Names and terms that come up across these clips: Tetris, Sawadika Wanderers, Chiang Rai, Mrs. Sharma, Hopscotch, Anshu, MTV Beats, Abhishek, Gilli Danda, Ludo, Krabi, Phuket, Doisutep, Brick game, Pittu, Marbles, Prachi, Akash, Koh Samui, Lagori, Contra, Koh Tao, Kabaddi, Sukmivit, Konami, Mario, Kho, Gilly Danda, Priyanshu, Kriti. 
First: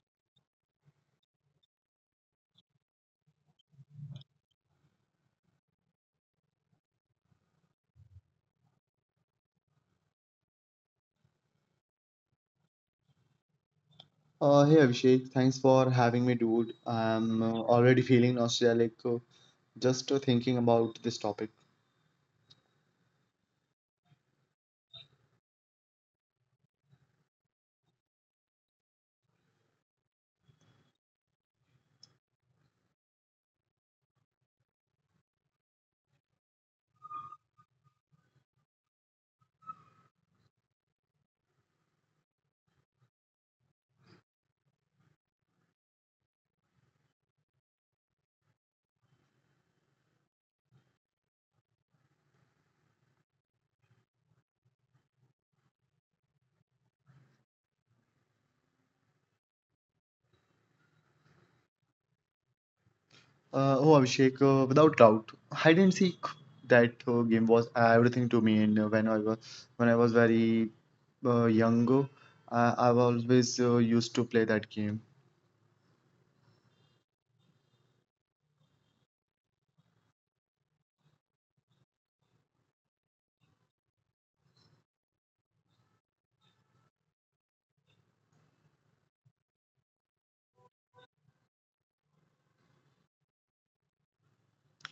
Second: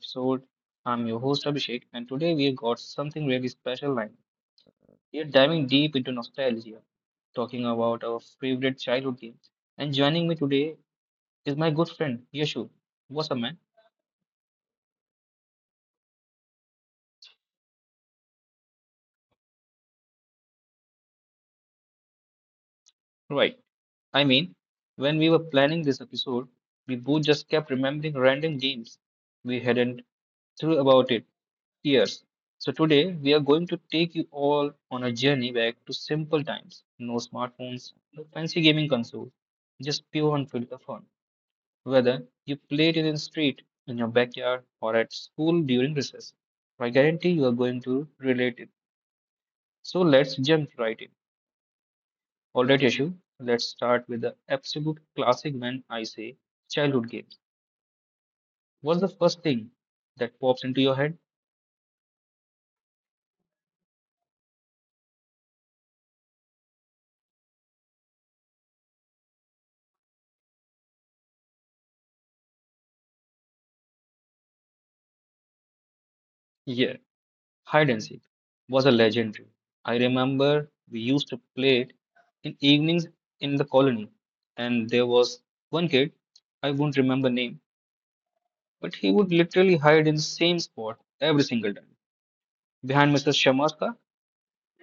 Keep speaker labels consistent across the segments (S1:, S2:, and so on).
S1: episode. I'm your host Abhishek, and today we've got something really special lined. We're diving deep into nostalgia, talking about our favorite childhood games. And joining me today is my good friend Yashu. What's up, man?
S2: Hey Abhishek, thanks for having me, dude. I'm already feeling nostalgic just thinking about this topic.
S1: Right. I mean, when we were planning this episode, we both just kept remembering random games we hadn't thought about it years. So today we are going to take you all on a journey back to simple times. No smartphones, no fancy gaming consoles, just pure unfiltered fun. Whether you played it in the street, in your backyard, or at school during recess, I guarantee you are going to relate it. So let's jump right in. Alright, Yashu, let's start with the absolute classic. When I say childhood games, what's the first thing that pops into your head?
S2: Oh, Abhishek, without doubt, hide and seek, that game was everything to me. And when I was very young, I've always used to play that game.
S1: Yeah. Hide and seek was a legendary. I remember we used to play it in evenings in the colony, and there was one kid, I won't remember name, but he would literally hide in the same spot every single time. Behind Mrs. Sharma's car,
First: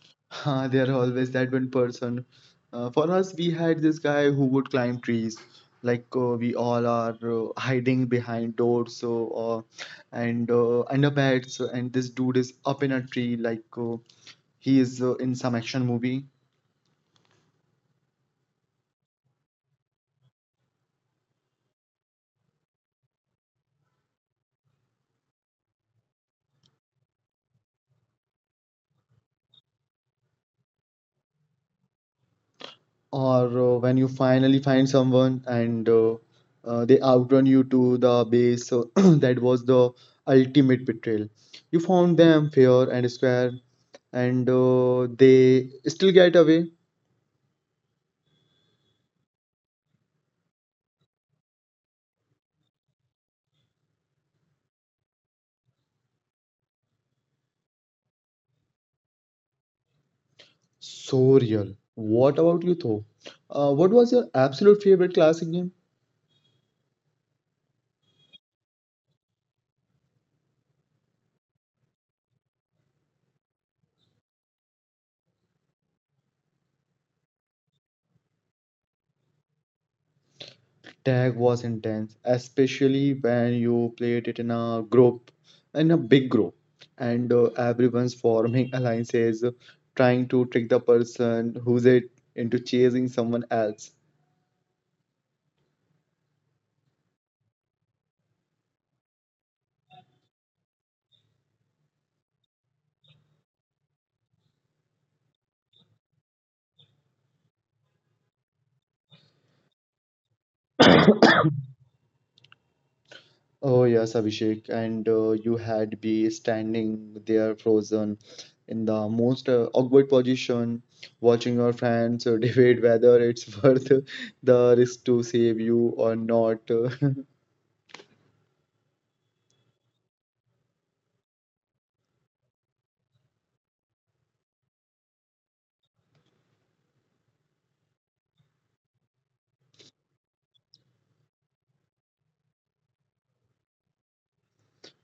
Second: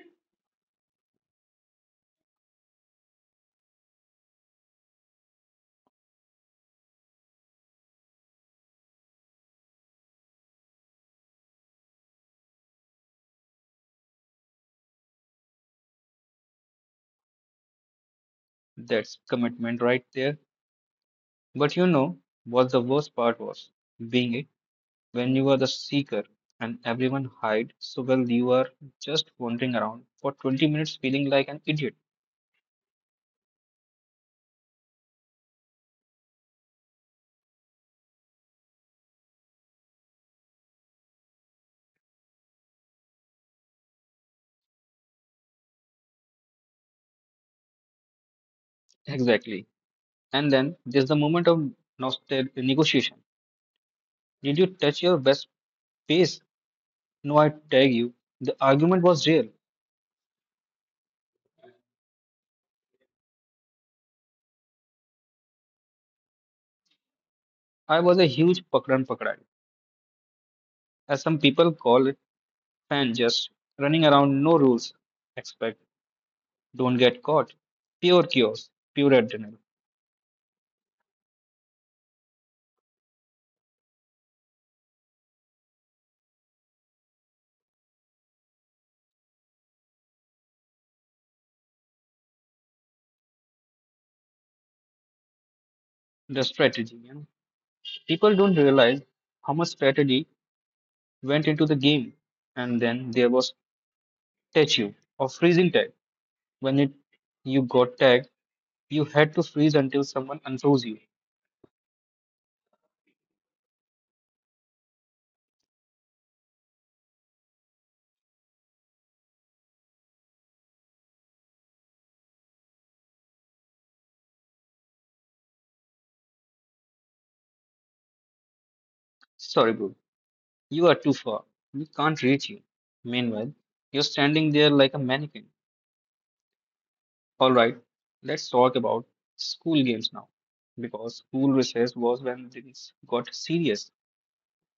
S2: There are always that one person. For us, we had this guy who would climb trees. Like we all are hiding behind doors, so uh, and under beds, and this dude is up in a tree, like he is in some action movie.
S1: that's commitment right there. But you know what the worst part was? Being it when you are the seeker and everyone hide so well you are just wandering around for 20 minutes feeling like an idiot.
S2: Or when you finally find someone and they outrun you to the base, so that was the ultimate betrayal. You found them fair and square, and they still get away.
S1: Exactly. And then there's the moment of negotiation. Did you touch your best face? No, I tag you. The argument was real.
S2: So real. What about you, though? What was your absolute favorite classic game?
S1: I was a huge pakran pakrai, as some people call it, fan just running around, no rules. Expect, don't get caught. Pure chaos, pure adrenaline.
S2: Tag was intense, especially when you played it in a group, in a big group, and everyone's forming alliances, trying to trick the person who's it into chasing someone else.
S1: The strategy, you know. People don't realize how much strategy went into the game. And then there was touch you or freezing tag. When it you got tagged, you had to freeze until someone unfroze you.
S2: Oh yes, Abhishek, and you had be standing there frozen in the most awkward position, watching your friends debate whether it's worth the risk to save you or not.
S1: Sorry, bro. You are too far. We can't reach you. Meanwhile, you're standing there like a mannequin. Alright, let's talk about school games now, because school recess was when things got serious.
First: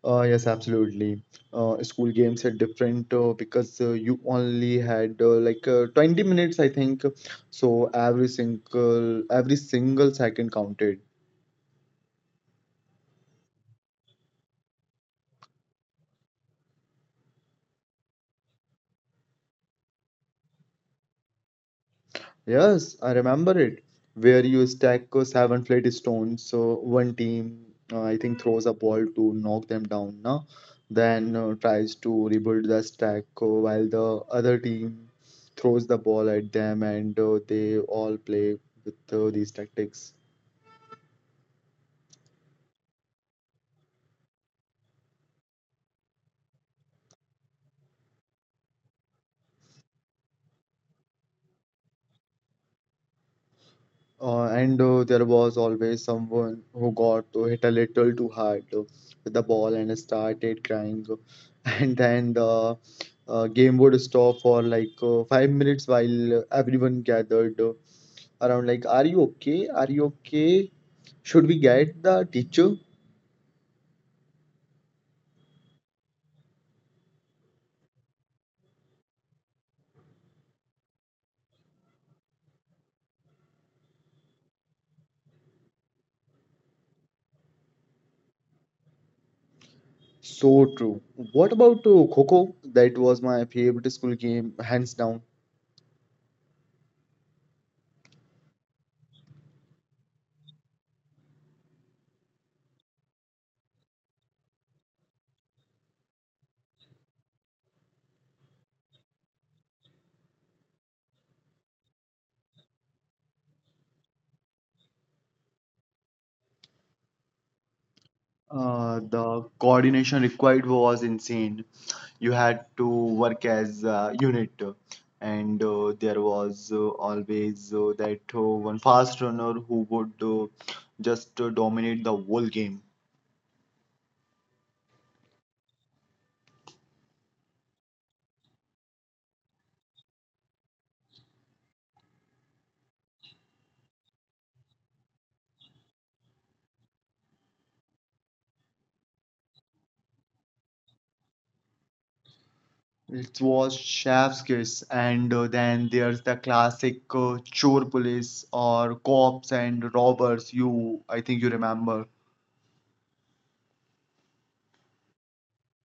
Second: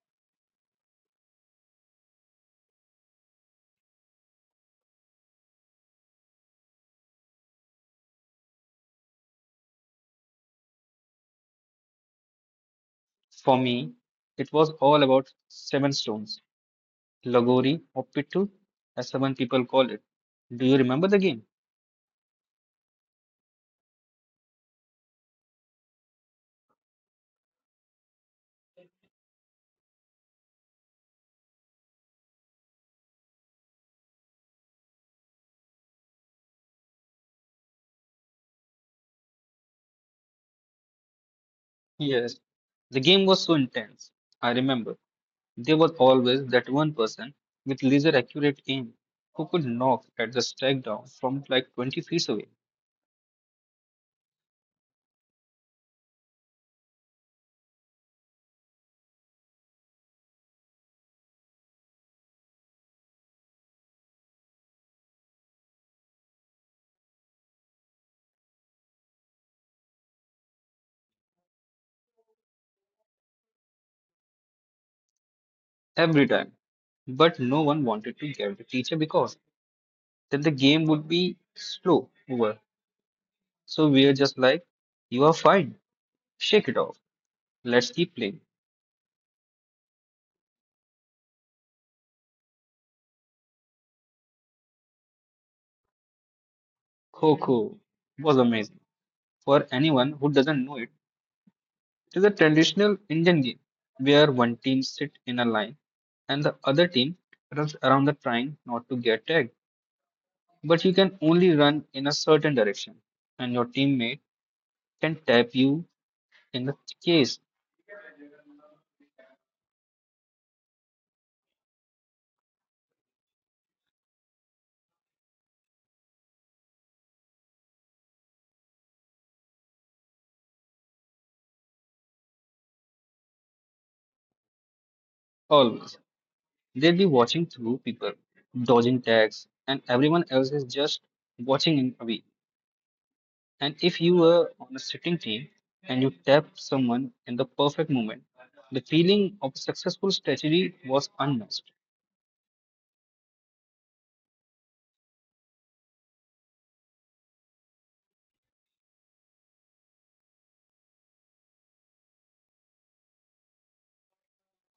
S2: Yes, absolutely. School games are different because you only had like 20 minutes, I think. So every single second counted.
S1: For me, it was all about seven stones, Lagori or Pittu, as seven people call it. Do you remember the game?
S2: Yes, I remember it. Where you stack seven flat stones, so one team, I think, throws a ball to knock them down, now. Then tries to rebuild the stack while the other team throws the ball at them, and they all play with these tactics.
S1: Yes. The game was so intense. I remember. There was always that one person with laser accurate aim who could knock at the strike down from like 20 feet away
S2: And there was always someone who got hit a little too hard with the ball and started crying. And then the game would stop for like 5 minutes while everyone gathered around, like, are you okay? Are you okay? Should we get the teacher?
S1: every time. But no one wanted to get the teacher because then the game would be slow over. So we are just like, you are fine, shake it off, let's keep playing.
S2: So true. What about Coco? That was my favorite school game, hands down.
S1: Kho was amazing. For anyone who doesn't know it, it is a traditional Indian game where one team sit in a line and the other team runs around the trying not to get tagged, but you can only run in a certain direction, and your teammate can tap you in the case
S2: The coordination required was insane. You had to work as a unit, and there was always that one fast runner who would just dominate the whole game.
S1: always. They'll be watching through people, dodging tags, and everyone else is just watching in away. And if you were on a sitting team and you tapped someone in the perfect moment, the feeling of successful strategy was unmatched.
S2: It was chef's kiss, and then there's the classic chore police or cops and robbers, you, I think, you remember.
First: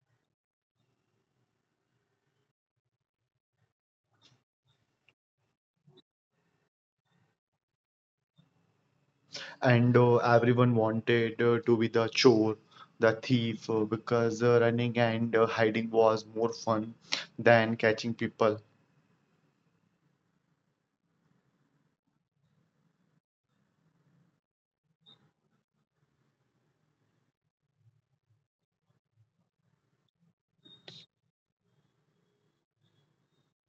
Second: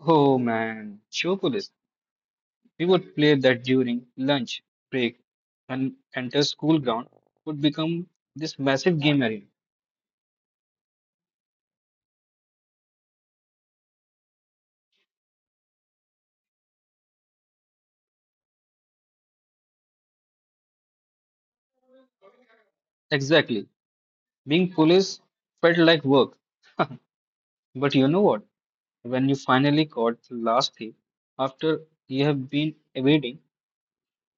S1: Oh man, show police. We would play that during lunch break and enter school ground would become this massive game arena.
S2: And everyone wanted to be the chore, the thief because running and hiding was more fun than catching people.
S1: Exactly. Being police felt like work. But you know what? When you finally got the last day, after you have been evading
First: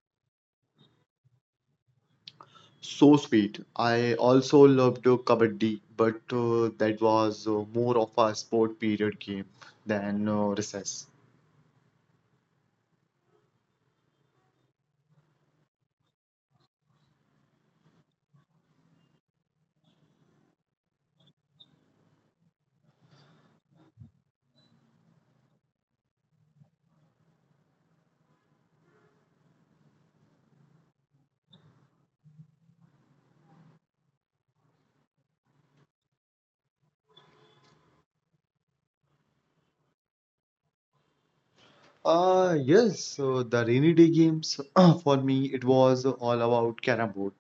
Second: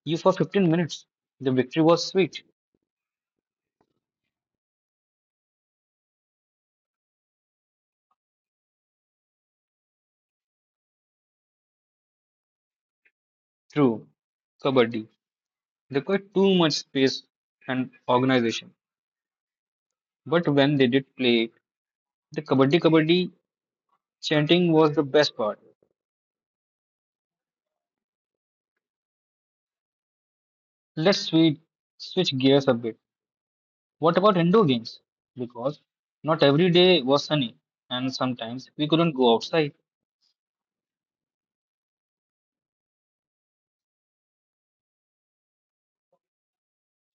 S1: you for 15 minutes, the victory was sweet.
S2: So sweet. I also loved Kabaddi, but that was more of a sport period game than recess.
S1: True, Kabaddi required too much space and organization. But when they did play, the Kabaddi Kabaddi chanting was the best part. Let's switch gears a bit. What about indoor games? Because not every day was sunny, and sometimes we couldn't go outside.
S2: Ah, yes, the rainy day games. For me, it was all about carom board.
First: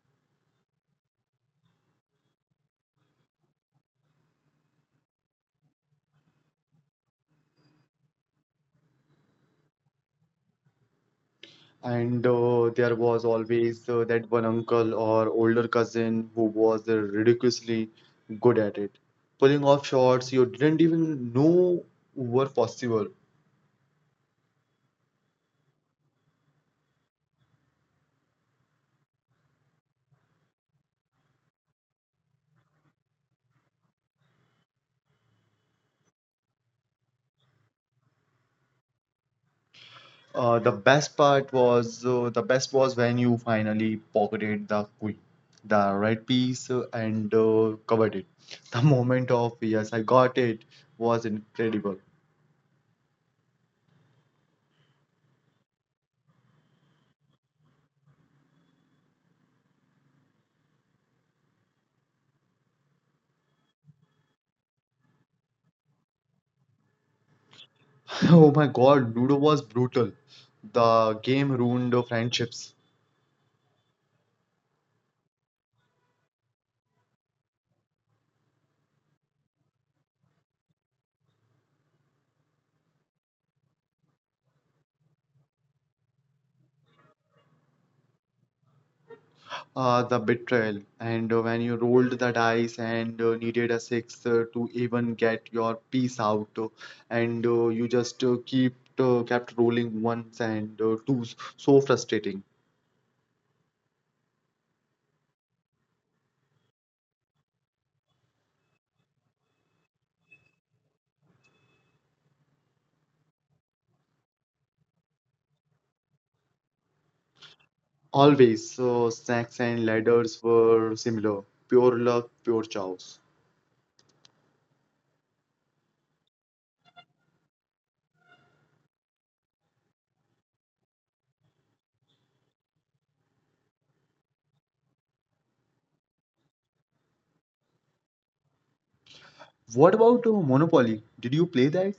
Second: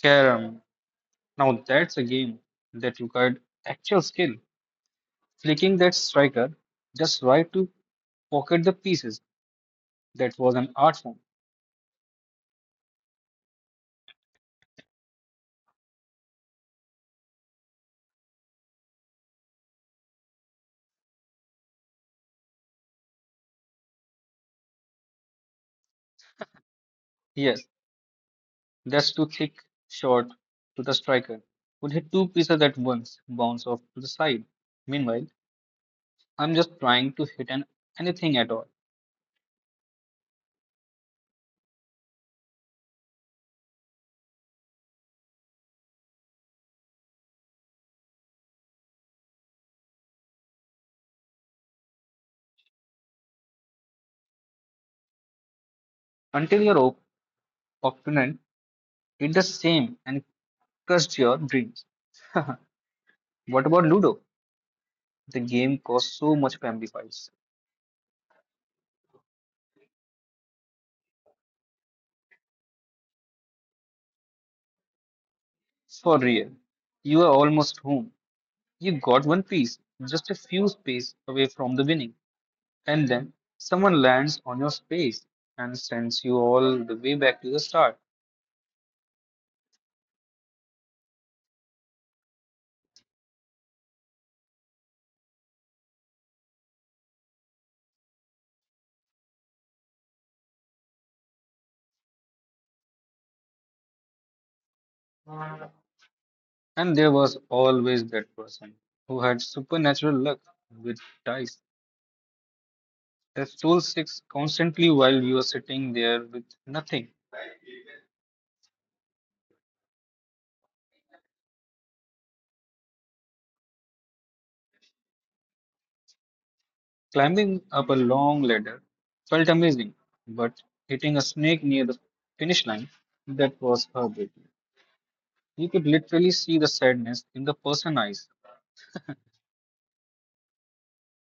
S1: Carom, now that's a game that required actual skill. Flicking that striker just right to pocket the pieces. That was an art form.
S2: And there was always that one uncle or older cousin who was ridiculously good at it, pulling off shots you didn't even know were possible.
S1: Yes, that's too thick shot to the striker. Would hit two pieces at once, bounce off to the side. Meanwhile, I'm just trying to hit an anything at all.
S2: The best was when you finally pocketed the queen, the red piece, and covered it. The moment of yes, I got it was incredible.
S1: Until your opponent did the same and crushed your dreams. what about Ludo? The game caused so much family fights.
S2: Oh my God, Ludo was brutal. The game ruined friendships,
S1: For real. You are almost home. You got one piece, just a few space away from the winning, and then someone lands on your space and sends you all the way back to the start.
S2: the betrayal, and when you rolled the dice and needed a six to even get your piece out, and you just keep kept rolling ones and twos, so frustrating.
S1: And there was always that person who had supernatural luck with dice that stole six constantly while you were sitting there with nothing.
S2: Always. So snacks and ladders were similar. Pure luck, pure chaos.
S1: Climbing up a long ladder felt amazing, but hitting a snake near the finish line, that was heartbreaking. You could literally see the sadness in the person's eyes.
S2: What about Monopoly? Did you play that?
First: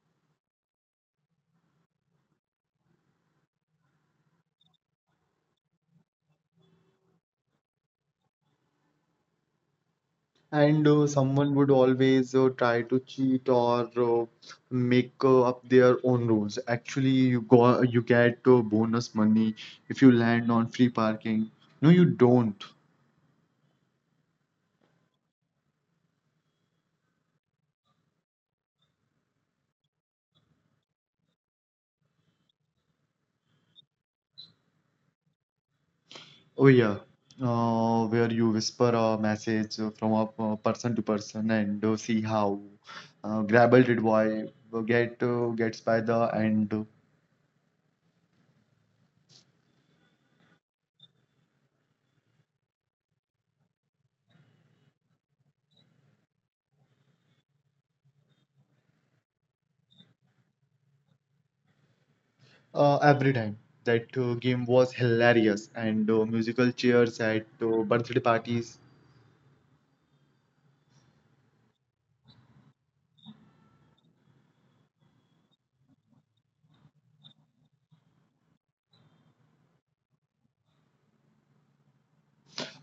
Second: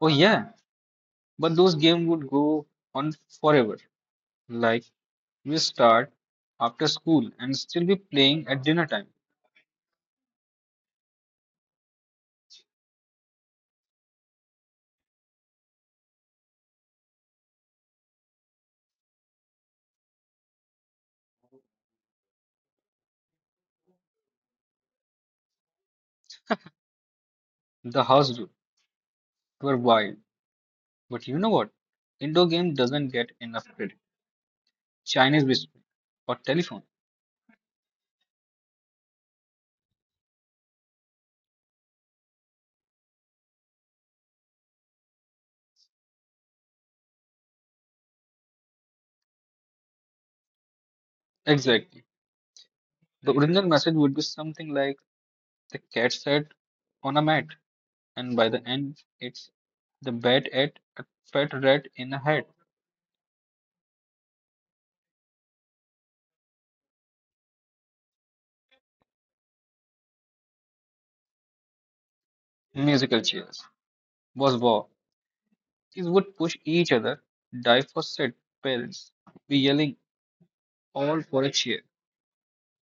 S1: Oh yeah, but those games would go on forever. Like we start after school and still be playing at dinner time.
S2: And someone would always try to cheat or make up their own rules. Actually, you go, you get bonus money if you land on free parking. No, you don't.
S1: The house rules were wild. But you know what? Indo game doesn't get enough credit. Chinese whisper or telephone.
S2: Oh yeah, where you whisper a message from a person to person and see how Grabble did why gets by the end.
S1: Exactly. The original message would be something like the cat sat on a mat, and by the end, it's the bat ate a pet rat in a hat.
S2: Every time. That game was hilarious, and musical cheers at birthday parties.
S1: Musical chairs was war. Kids would push each other, divorced parents be yelling all for a cheer.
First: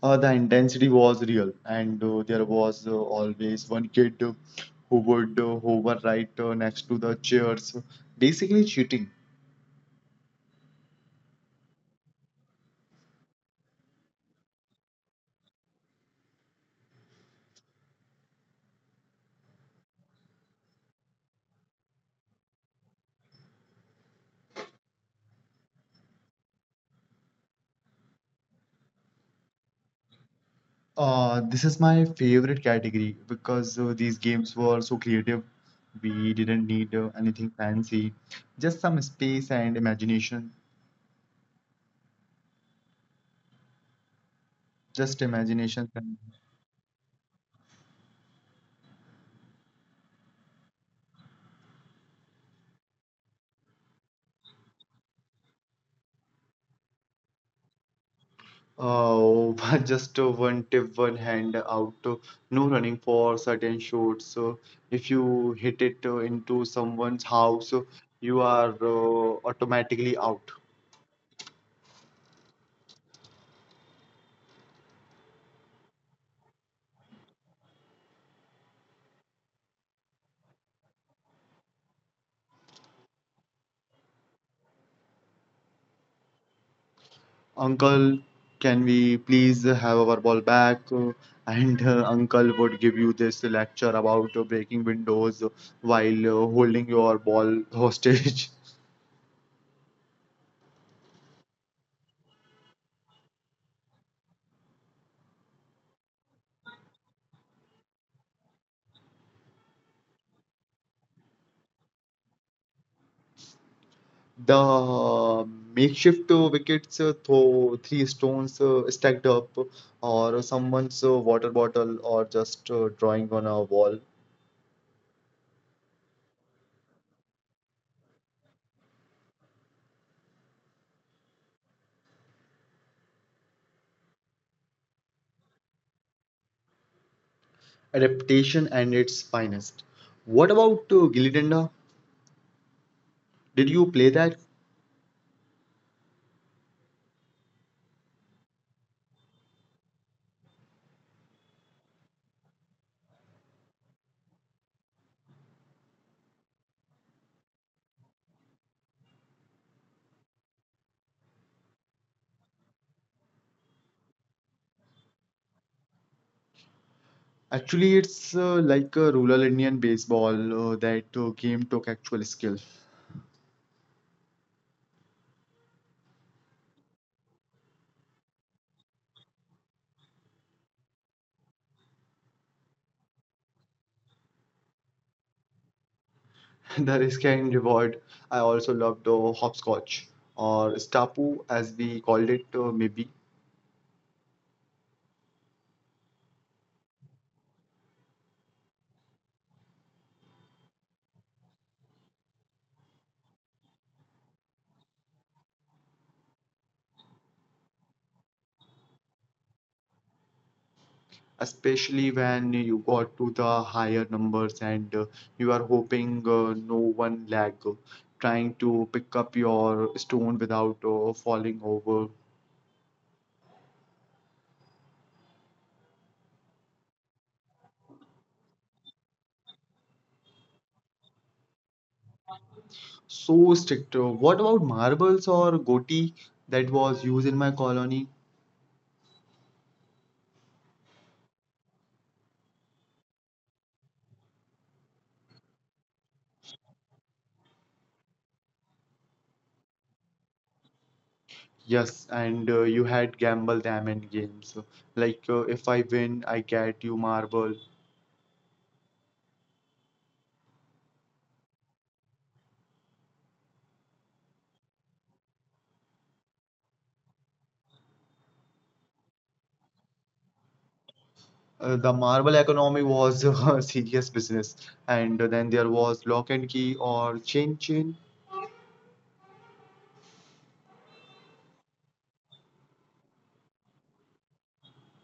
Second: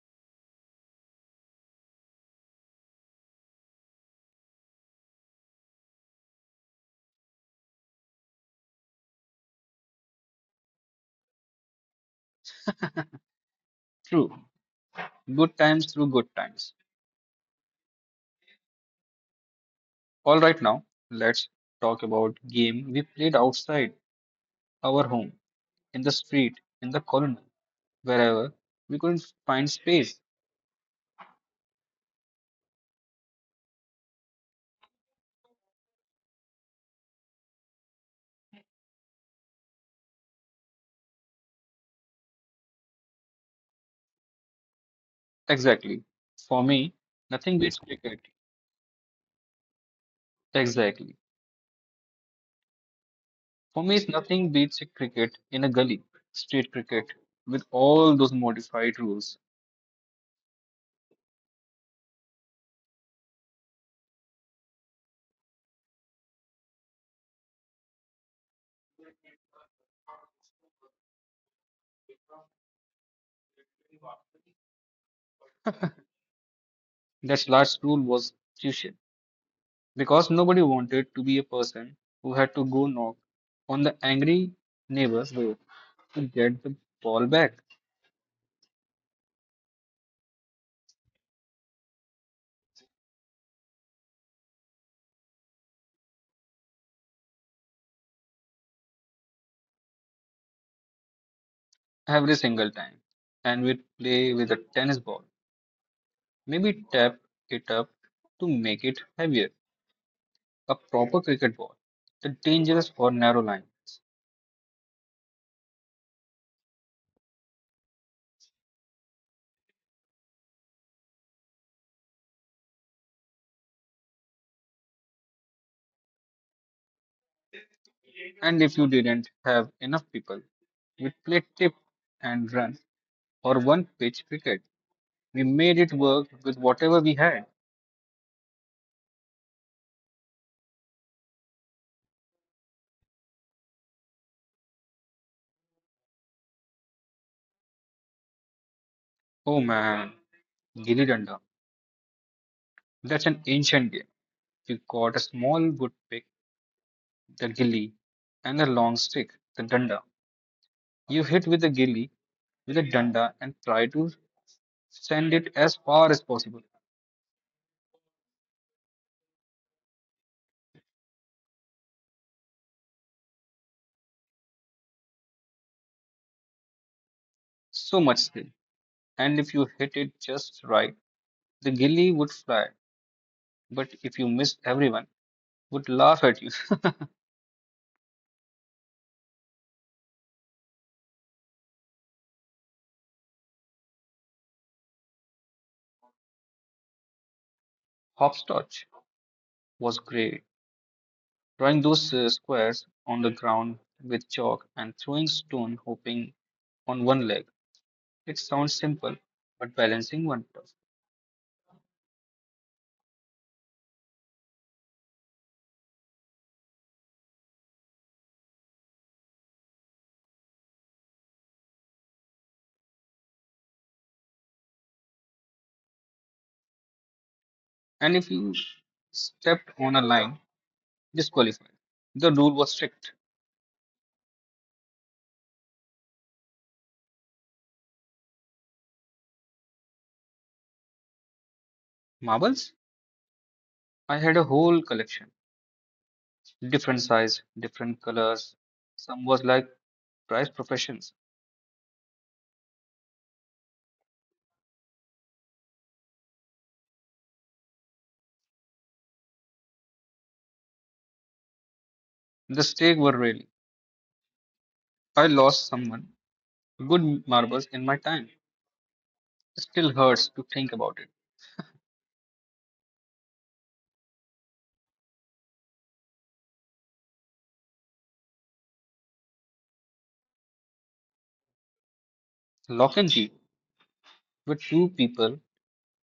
S2: The intensity was real, and there was always one kid who would hover right next to the chairs, basically cheating.
S1: True, good times through good times. All right, now let's talk about game we played outside our home, in the street, in the corner, wherever we couldn't find space.
S2: This is my favorite category because these games were so creative. We didn't need anything fancy, just some space and imagination. Just
S1: Exactly.
S2: imagination.
S1: For
S2: And,
S1: me, nothing beats cricket. Exactly. For me, it's nothing beats a cricket in a gully, street cricket, with all those modified rules.
S2: Just one tip, one hand out. No running for certain shots. If you hit it into someone's house, you are automatically out.
S1: That last rule was crucial because nobody wanted to be a person who had to go knock on the angry neighbor's door to get the ball back
S2: Uncle, can we please have our ball back? And uncle would give you this lecture about breaking windows while holding your ball hostage.
S1: every single time. And we'd play with a tennis ball, maybe tap it up to make it heavier, a proper cricket ball, the dangerous or narrow lines.
S2: The makeshift wickets, throw three stones stacked up, or someone's water bottle, or just drawing on a wall.
S1: And if you didn't have enough people, we played tip and run or one pitch cricket. We made it work with whatever we had.
S2: Adaptation and its finest. What about Gilly Danda? Did you play that?
S1: Oh man, Gilli Danda. That's an ancient game. You got a small wood pick, the gilli, and a long stick, the danda. You hit with the gilli with a danda and try to send it as far as possible.
S2: Actually, it's like a rural Indian baseball. That game took actual skill.
S1: So much skill. And if you hit it just right, the gilli would fly. But if you missed, everyone would laugh at you.
S2: The risk and reward. I also loved hopscotch or stapu, as we called it, maybe,
S1: Hopscotch was great. Drawing those squares on the ground with chalk and throwing stone, hopping on one leg. It sounds simple, but balancing one tough.
S2: especially when you got to the higher numbers and you are hoping no one lag, trying to pick up your stone without falling over.
S1: And if you stepped on a line, disqualified. The rule was strict.
S2: So strict. What about marbles or goti that was used in my colony?
S1: Marbles? I had a whole collection. Different size, different colors. Some was like prize professions.
S2: Yes, and you had gamble diamond games. Like if I win, I get you marble.
S1: The stake were really. I lost someone. Good marbles in my time. It still hurts to think about it.
S2: The marble economy was a serious business, and then there was lock and key or chain chain.
S1: Lock and key, where two people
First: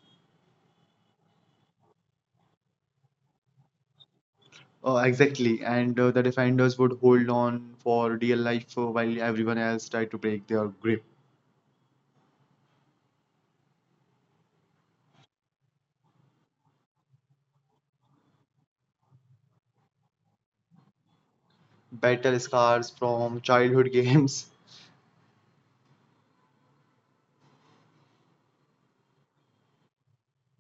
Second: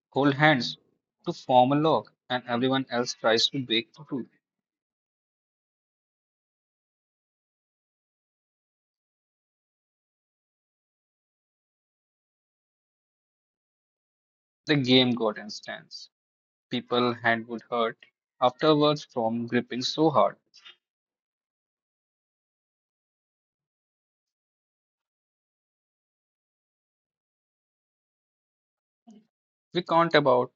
S1: hold hands to form a lock and everyone else tries to break through.
S2: Exactly, and the defenders would hold on for dear life while everyone else tried to break their grip.
S1: The game got intense. People's hand would hurt afterwards from gripping so hard.
S2: Battle scars from childhood games.
S1: We can't about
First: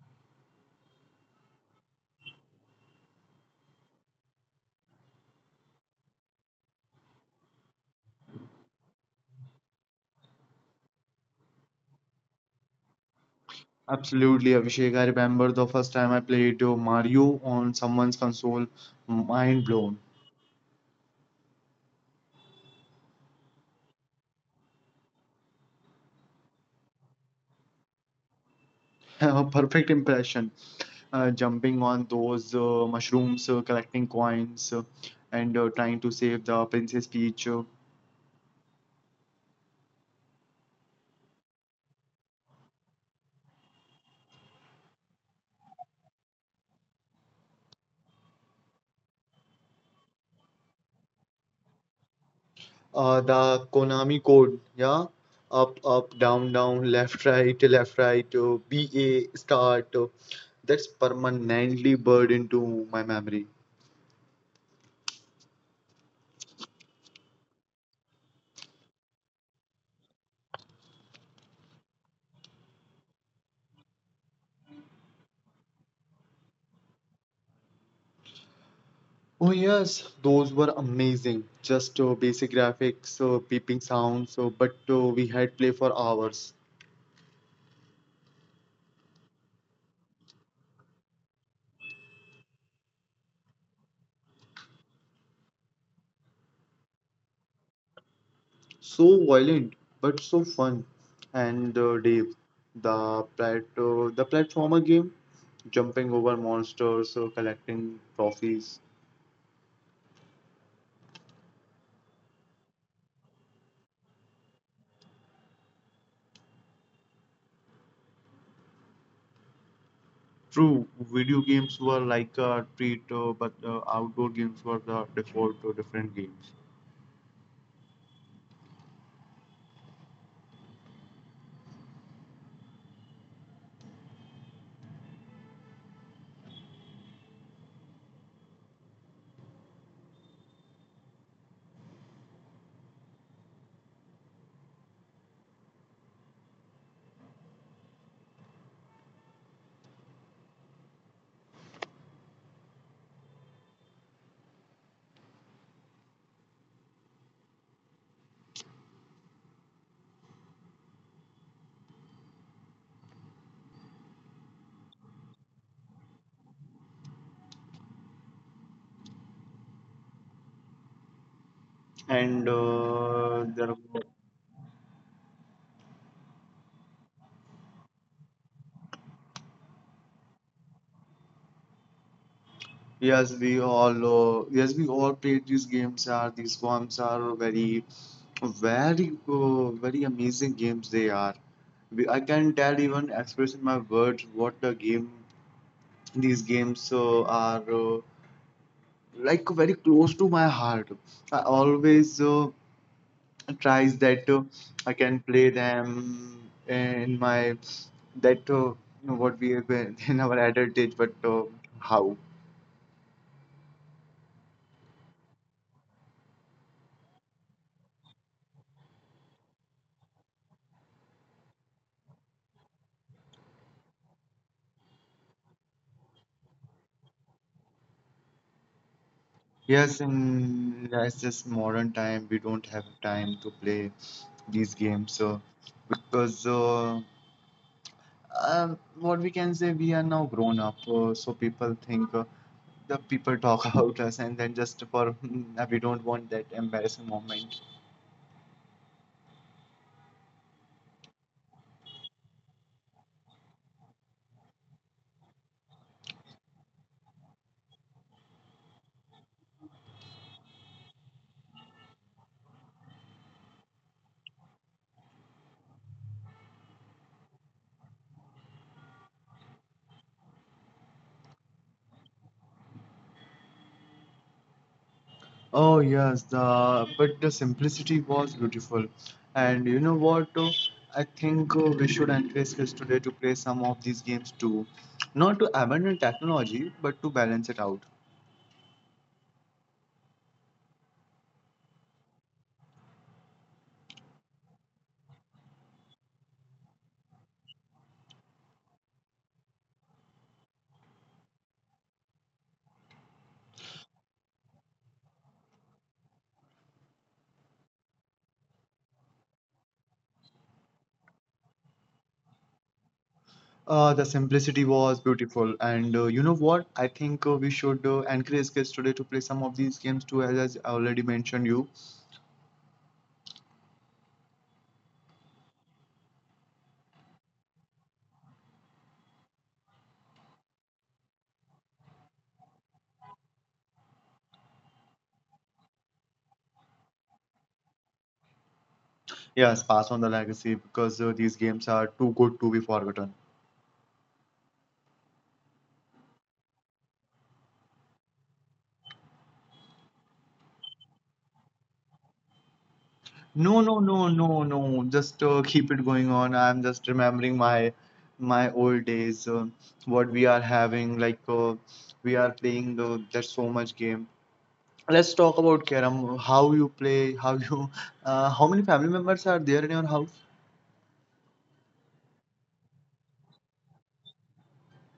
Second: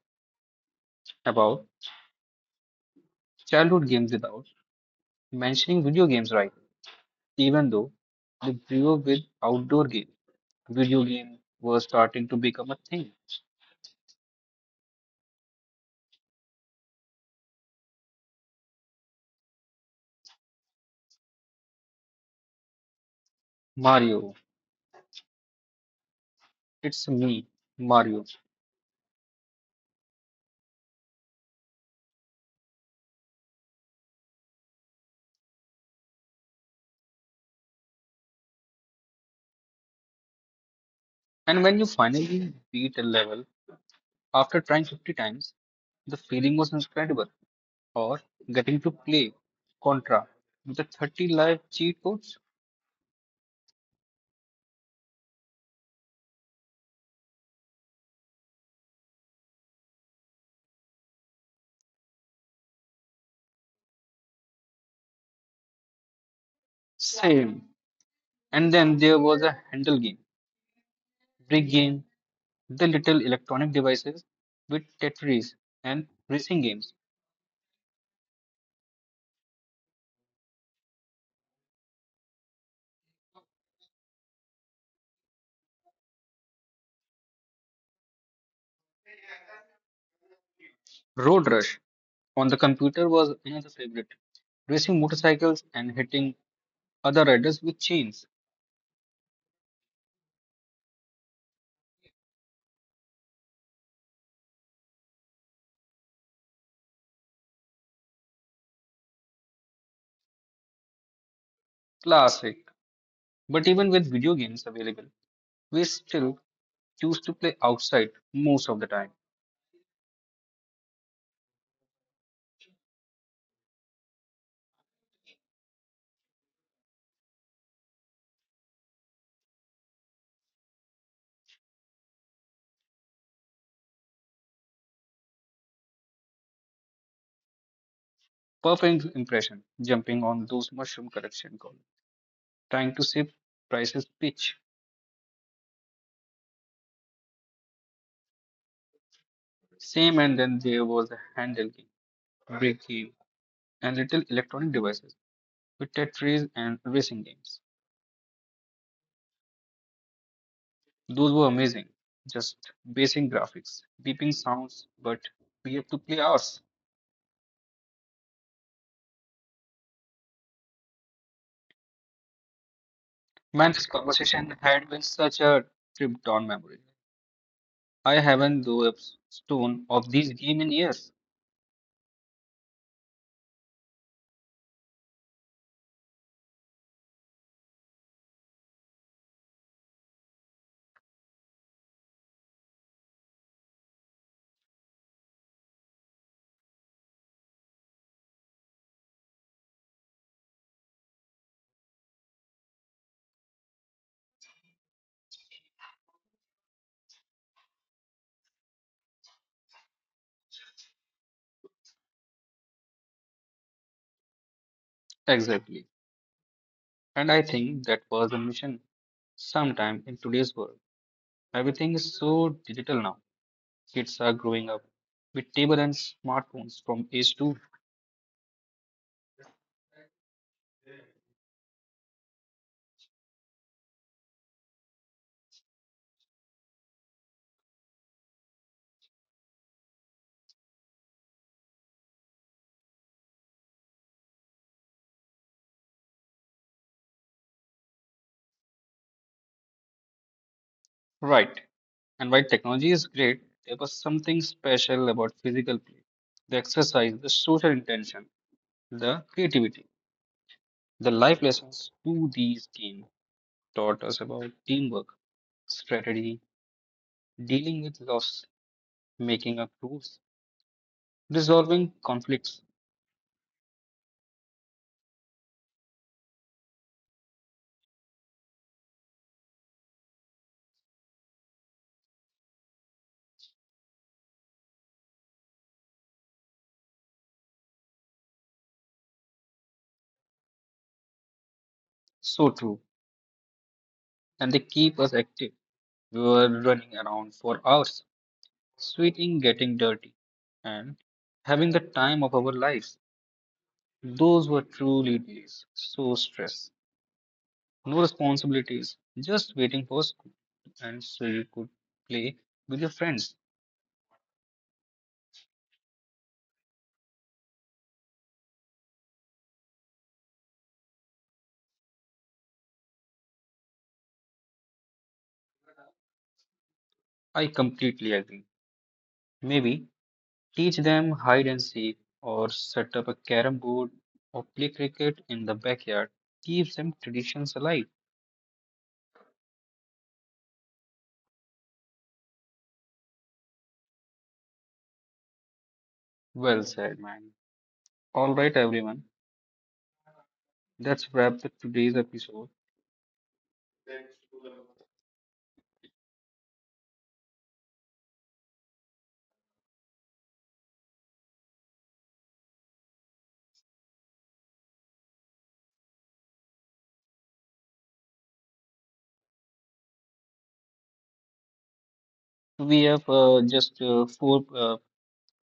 S1: about childhood games without mentioning video games right. Even though we grew up with outdoor games, video games were starting to become a thing.
S2: Absolutely, Abhishek. I remember the first time I played Mario on someone's console. Mind blown.
S1: Mario, it's me, Mario.
S2: Perfect impression. Jumping on those mushrooms, collecting coins, and trying to save the Princess Peach.
S1: And when you finally beat a level after trying 50 times, the feeling was incredible. Or getting to play Contra with the 30 live cheat codes,
S2: The Konami code, yeah. Up, up, down, down, left, right, BA, start. That's permanently burned into my memory.
S1: same. And then there was a handle game. Brick game, the little electronic devices with Tetris and racing games.
S2: Oh, yes, those were amazing. Just basic graphics, beeping sounds, but we had play for hours.
S1: Road Rush on the computer was another favorite. Racing motorcycles and hitting other riders with chains.
S2: So violent, but so fun. And Dave, the platformer game, jumping over monsters, collecting trophies.
S1: Classic. But even with video games available, we still choose to play outside most of the time.
S2: True, video games were like a treat, but outdoor games were the default or different games.
S1: Perfect impression, jumping on those mushroom correction calls, trying to save prices pitch. Same and then there was a handle game, brake game, and little electronic devices with Tetris and racing games. Those were amazing. Just basic graphics, beeping sounds, but we have to play ours.
S2: And there were.
S1: Man, this conversation had been such a trip down memory lane. I haven't though a stone of these game in years.
S2: Yes, we all yes, we all played these games. Are these forms are very amazing games they are. We, I can tell even express in my words what the game, these games are like very close to my heart. I always tries that I can play them in my, that you know, what we have been in our adult age, but how?
S1: Exactly. And I think that was the mission. Sometime in today's world, everything is so digital now. Kids are growing up with tablets, and smartphones from age two.
S2: Yes, in as just modern time, we don't have time to play these games. So, because what we can say, we are now grown up. So people think the people talk about us, and then just for we don't want that embarrassing moment.
S1: Right. And while technology is great, there was something special about physical play the exercise, the social intention, the creativity. The life lessons to these games taught us about teamwork, strategy, dealing with loss, making up rules, resolving conflicts.
S2: Oh yes, the but the simplicity was beautiful, and you know what? I think we should encourage kids today to play some of these games too, not to abandon technology, but to balance it out.
S1: So true. And they keep us active. We were running around for hours, sweating, getting dirty, and having the time of our lives. Those were truly days. So stress. No responsibilities, just waiting for school and so you could play with your friends.
S2: The simplicity was beautiful, and you know what? I think we should encourage kids today to play some of these games too, as I already mentioned you.
S1: I completely agree. Maybe teach them hide and seek or set up a carom board or play cricket in the backyard. Keep them traditions alive.
S2: Yes, pass on the legacy because these games are too good to be forgotten.
S1: Well said, man. All right, everyone. That's wrap up today's episode.
S2: No, no, no, no, no. Just keep it going on. I'm just remembering my old days. What we are having, like we are playing. There's so much game. Let's talk about Karam. How you play? How you? How many family members are there in your house?
S1: We have just four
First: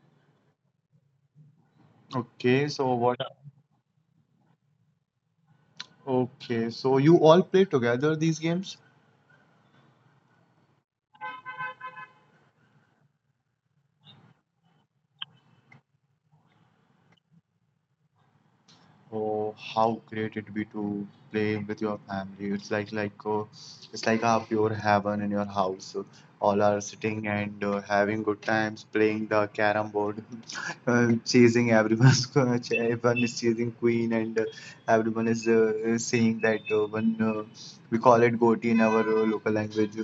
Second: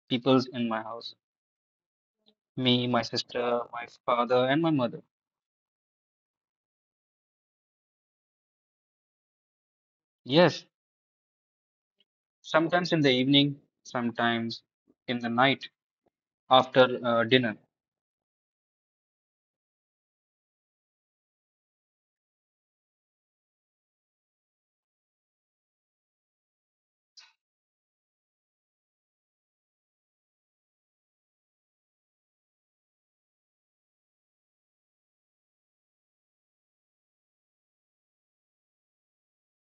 S1: peoples in my house.
S2: Okay,
S1: Me,
S2: so
S1: my
S2: what?
S1: sister, my father, and my mother.
S2: Okay, so you all play together these games?
S1: Yes, sometimes in the evening, sometimes in the night after dinner.
S2: Oh, how great it'd be to play with your family. It's like, like it's like a pure heaven in your house. All are sitting and having good times, playing the carom board, chasing everyone's everyone is chasing queen, and everyone is saying that one, we call it goti in our local language.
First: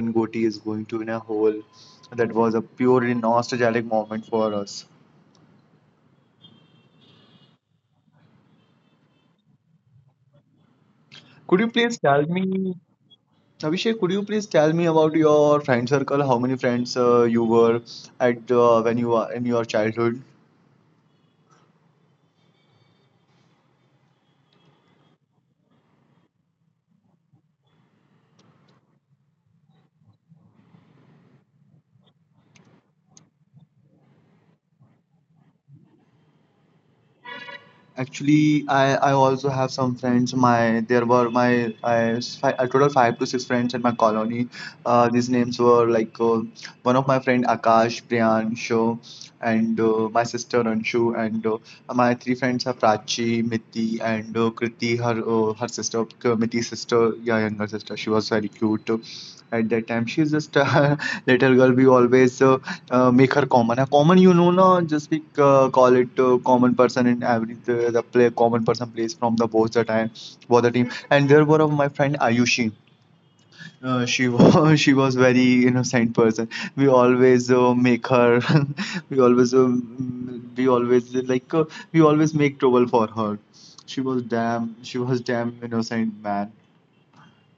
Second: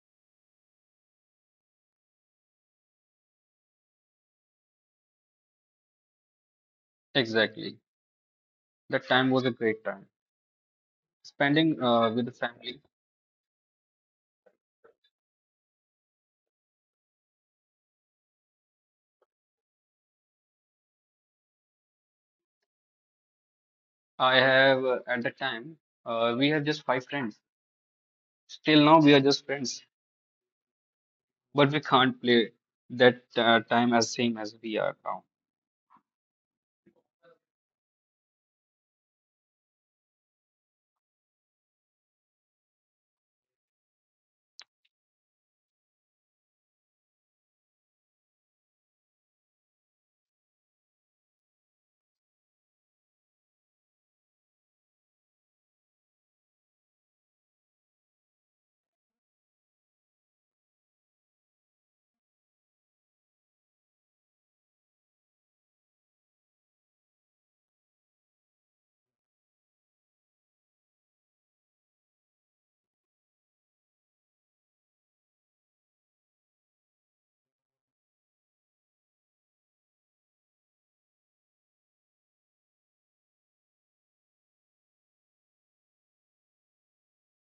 S2: One goti is going to in a hole. That was a purely nostalgic moment for us.
S1: Exactly. That time was a great time.
S2: Could you
S1: Spending
S2: please tell
S1: with the
S2: me?
S1: family.
S2: Abhishek, could you please tell me about your friend circle? How many friends you were at when you were in your childhood?
S1: I have, at the time, we have just five friends. Still now, we are just friends, but we can't play that time as same as we are now.
S2: Actually, I also have some friends. My there were my I, fi- a total five to six friends in my colony. These names were like one of my friend Akash, Priyanshu, and my sister Anshu, and my three friends are Prachi, Miti, and Kriti. Her sister, Miti's sister, yeah, younger sister. She was very cute at that time. She's just a little girl. We always make her common. A common, na, just we call it common person in every the play, common person plays from the both the time, both the team. And there were of my friend Ayushi. She was she was very innocent person. We always make her. we always mm, we always like We always make trouble for her. She was damn innocent man,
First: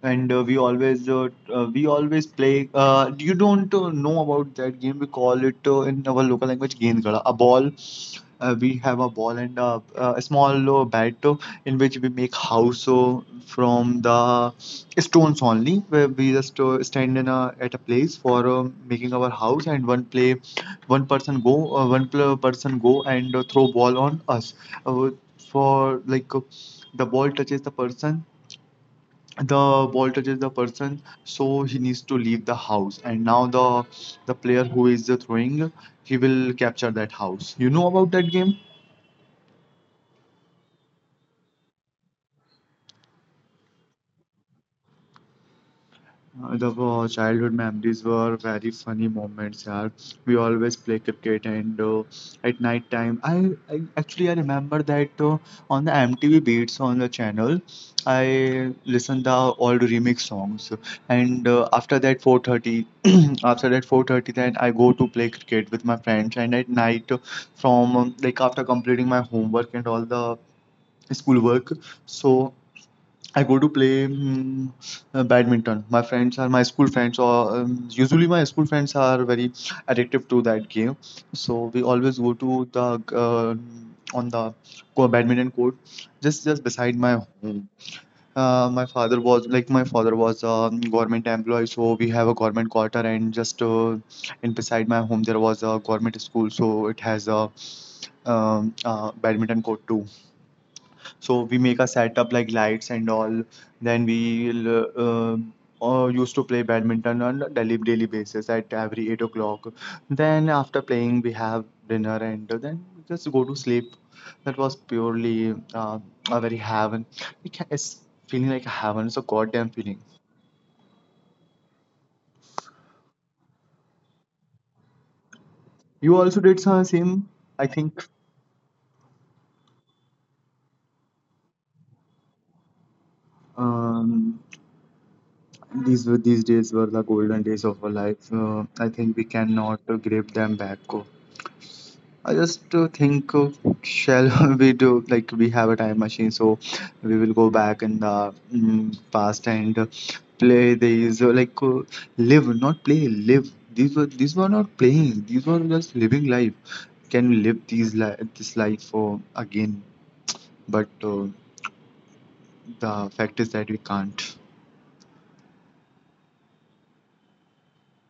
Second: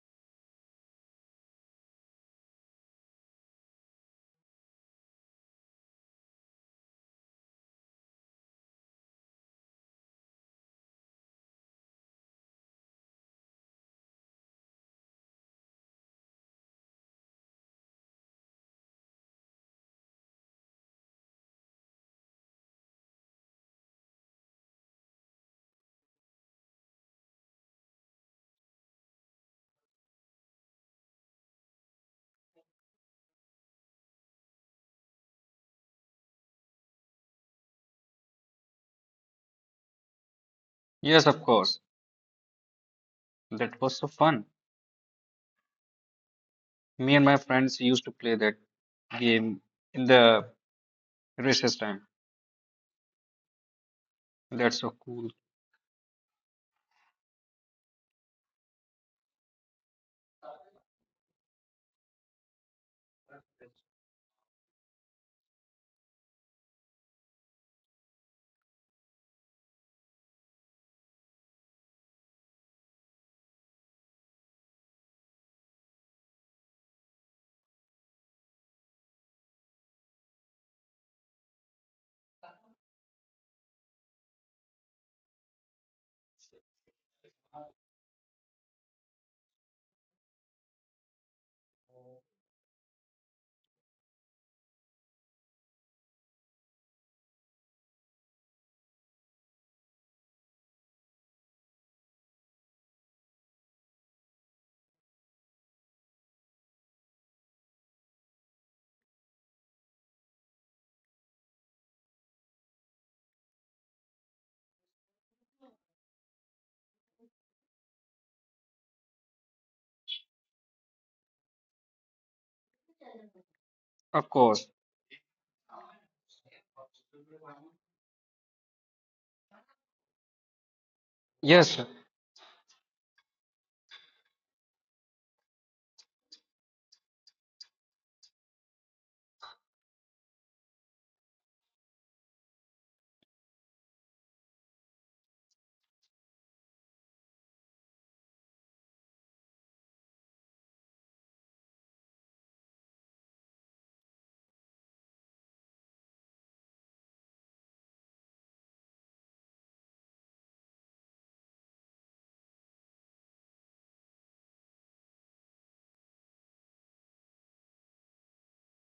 S2: and we always play. You don't know about that game. We call it in our local language "Gendgada." A ball. We have a ball and a small bat in which we make house from the stones only. Where we just stand at a place for making our house, and one person go, person go and throw ball on us. Uh, for like the ball touches the person the ball touches the person, so he needs to leave the house, and now the player who is throwing, he will capture that house. You know about that game?
S1: Yes, of course. That was so fun.
S2: Uh, The
S1: Me and my
S2: uh,
S1: friends
S2: childhood
S1: used to play
S2: memories
S1: that
S2: were very funny
S1: game
S2: moments,
S1: in
S2: yeah.
S1: the
S2: We always play
S1: recess
S2: cricket,
S1: time.
S2: and at night time, I actually I
S1: That's so
S2: remember
S1: cool.
S2: that on the MTV Beats on the channel, I listened the old remix songs, and after that 4:30, after that 4:30, then I go to play cricket with my friends, and at night, from like after completing my homework and all the school work, so I go to play badminton. My friends are my school friends, or usually my school friends are very addictive to that game. So we always go to uh, the badminton court, just beside my home. My father was a government employee, so we have a government quarter, and beside my home there was a government school, so it has a badminton court too. So we make a setup like lights and all. Then we used to play badminton on a daily basis at every 8 o'clock. Then after playing, we have dinner and then just go to sleep. That was purely a very heaven. It's feeling like a heaven. It's a goddamn feeling.
S1: Of course.
S2: You also did some same, I think.
S1: Yes, sir.
S2: Um, these days were the golden days of our life. I think we cannot grip them back. I just think, shall we do like we have a time machine, so we will go back in the past and play these like live, not play, live. These were not playing. These were just living life. Can we live these li this life again? But the fact is that we can't.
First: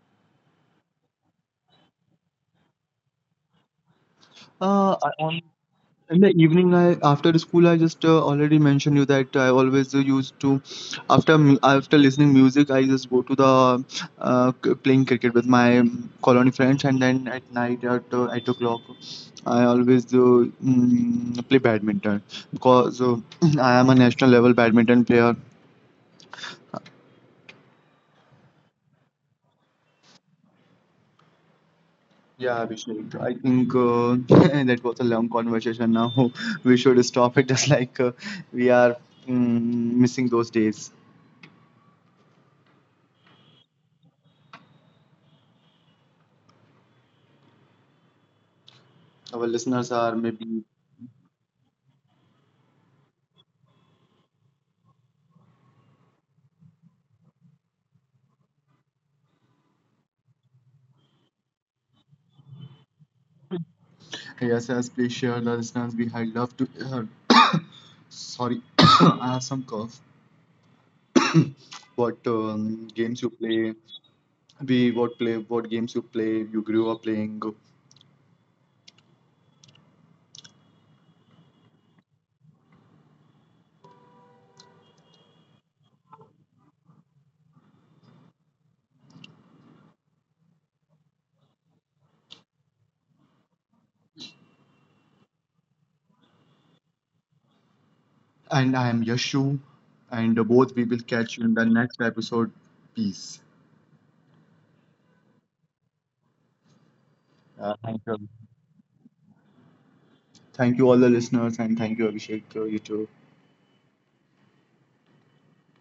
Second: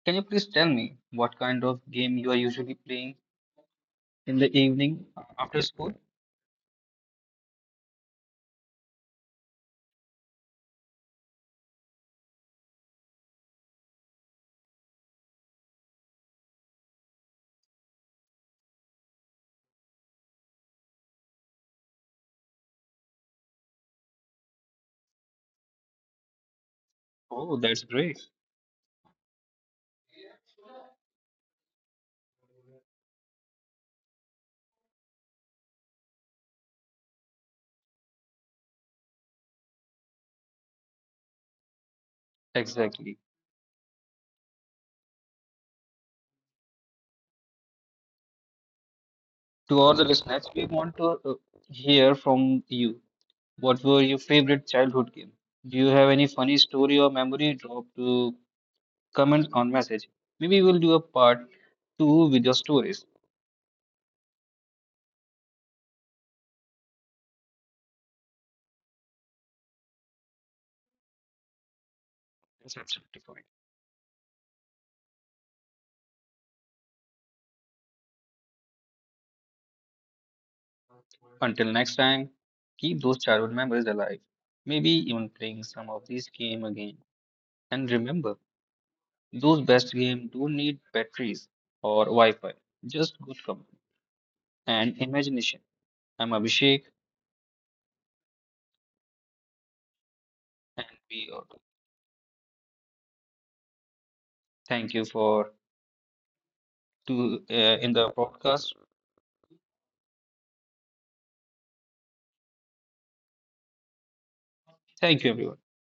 S1: Can you please tell me what kind of game you are usually playing in the
S2: Uh,
S1: evening
S2: I-
S1: after school?
S2: In the evening, I after school, I just already mentioned you that I always used to, after listening music, I just go to playing cricket with my colony friends, and then at night at 8 o'clock, I always play badminton because I am a national level badminton player.
S1: Oh, that's great.
S2: Yeah, Abhishek. I think that was a long conversation. Now we should stop it, just like we are missing those days.
S1: Exactly.
S2: Our listeners are
S1: To all
S2: maybe.
S1: the listeners, we want to hear from you. What were your favorite childhood game? Do you have any funny story or memory? Drop to comment on message. Maybe we'll do a part two with your stories.
S2: Yes, yes, please share the listeners. We had love to hear. Sorry, I have some cough. What
S1: That's
S2: games you
S1: absolutely fine.
S2: play? We what play? What games you play? You grew up playing.
S1: Until next time, keep those childhood memories alive. Maybe even playing some of these game again. And remember, those best games don't need batteries or Wi-Fi, just good company and imagination. I'm Abhishek,
S2: And I am Yashu, and both we
S1: and
S2: will
S1: we
S2: catch you
S1: are.
S2: in the next episode. Peace.
S1: Thank you for to in
S2: Thank
S1: the
S2: you.
S1: podcast.
S2: Thank you all the listeners, and thank you Abhishek. You too.
S1: Thank you, everyone.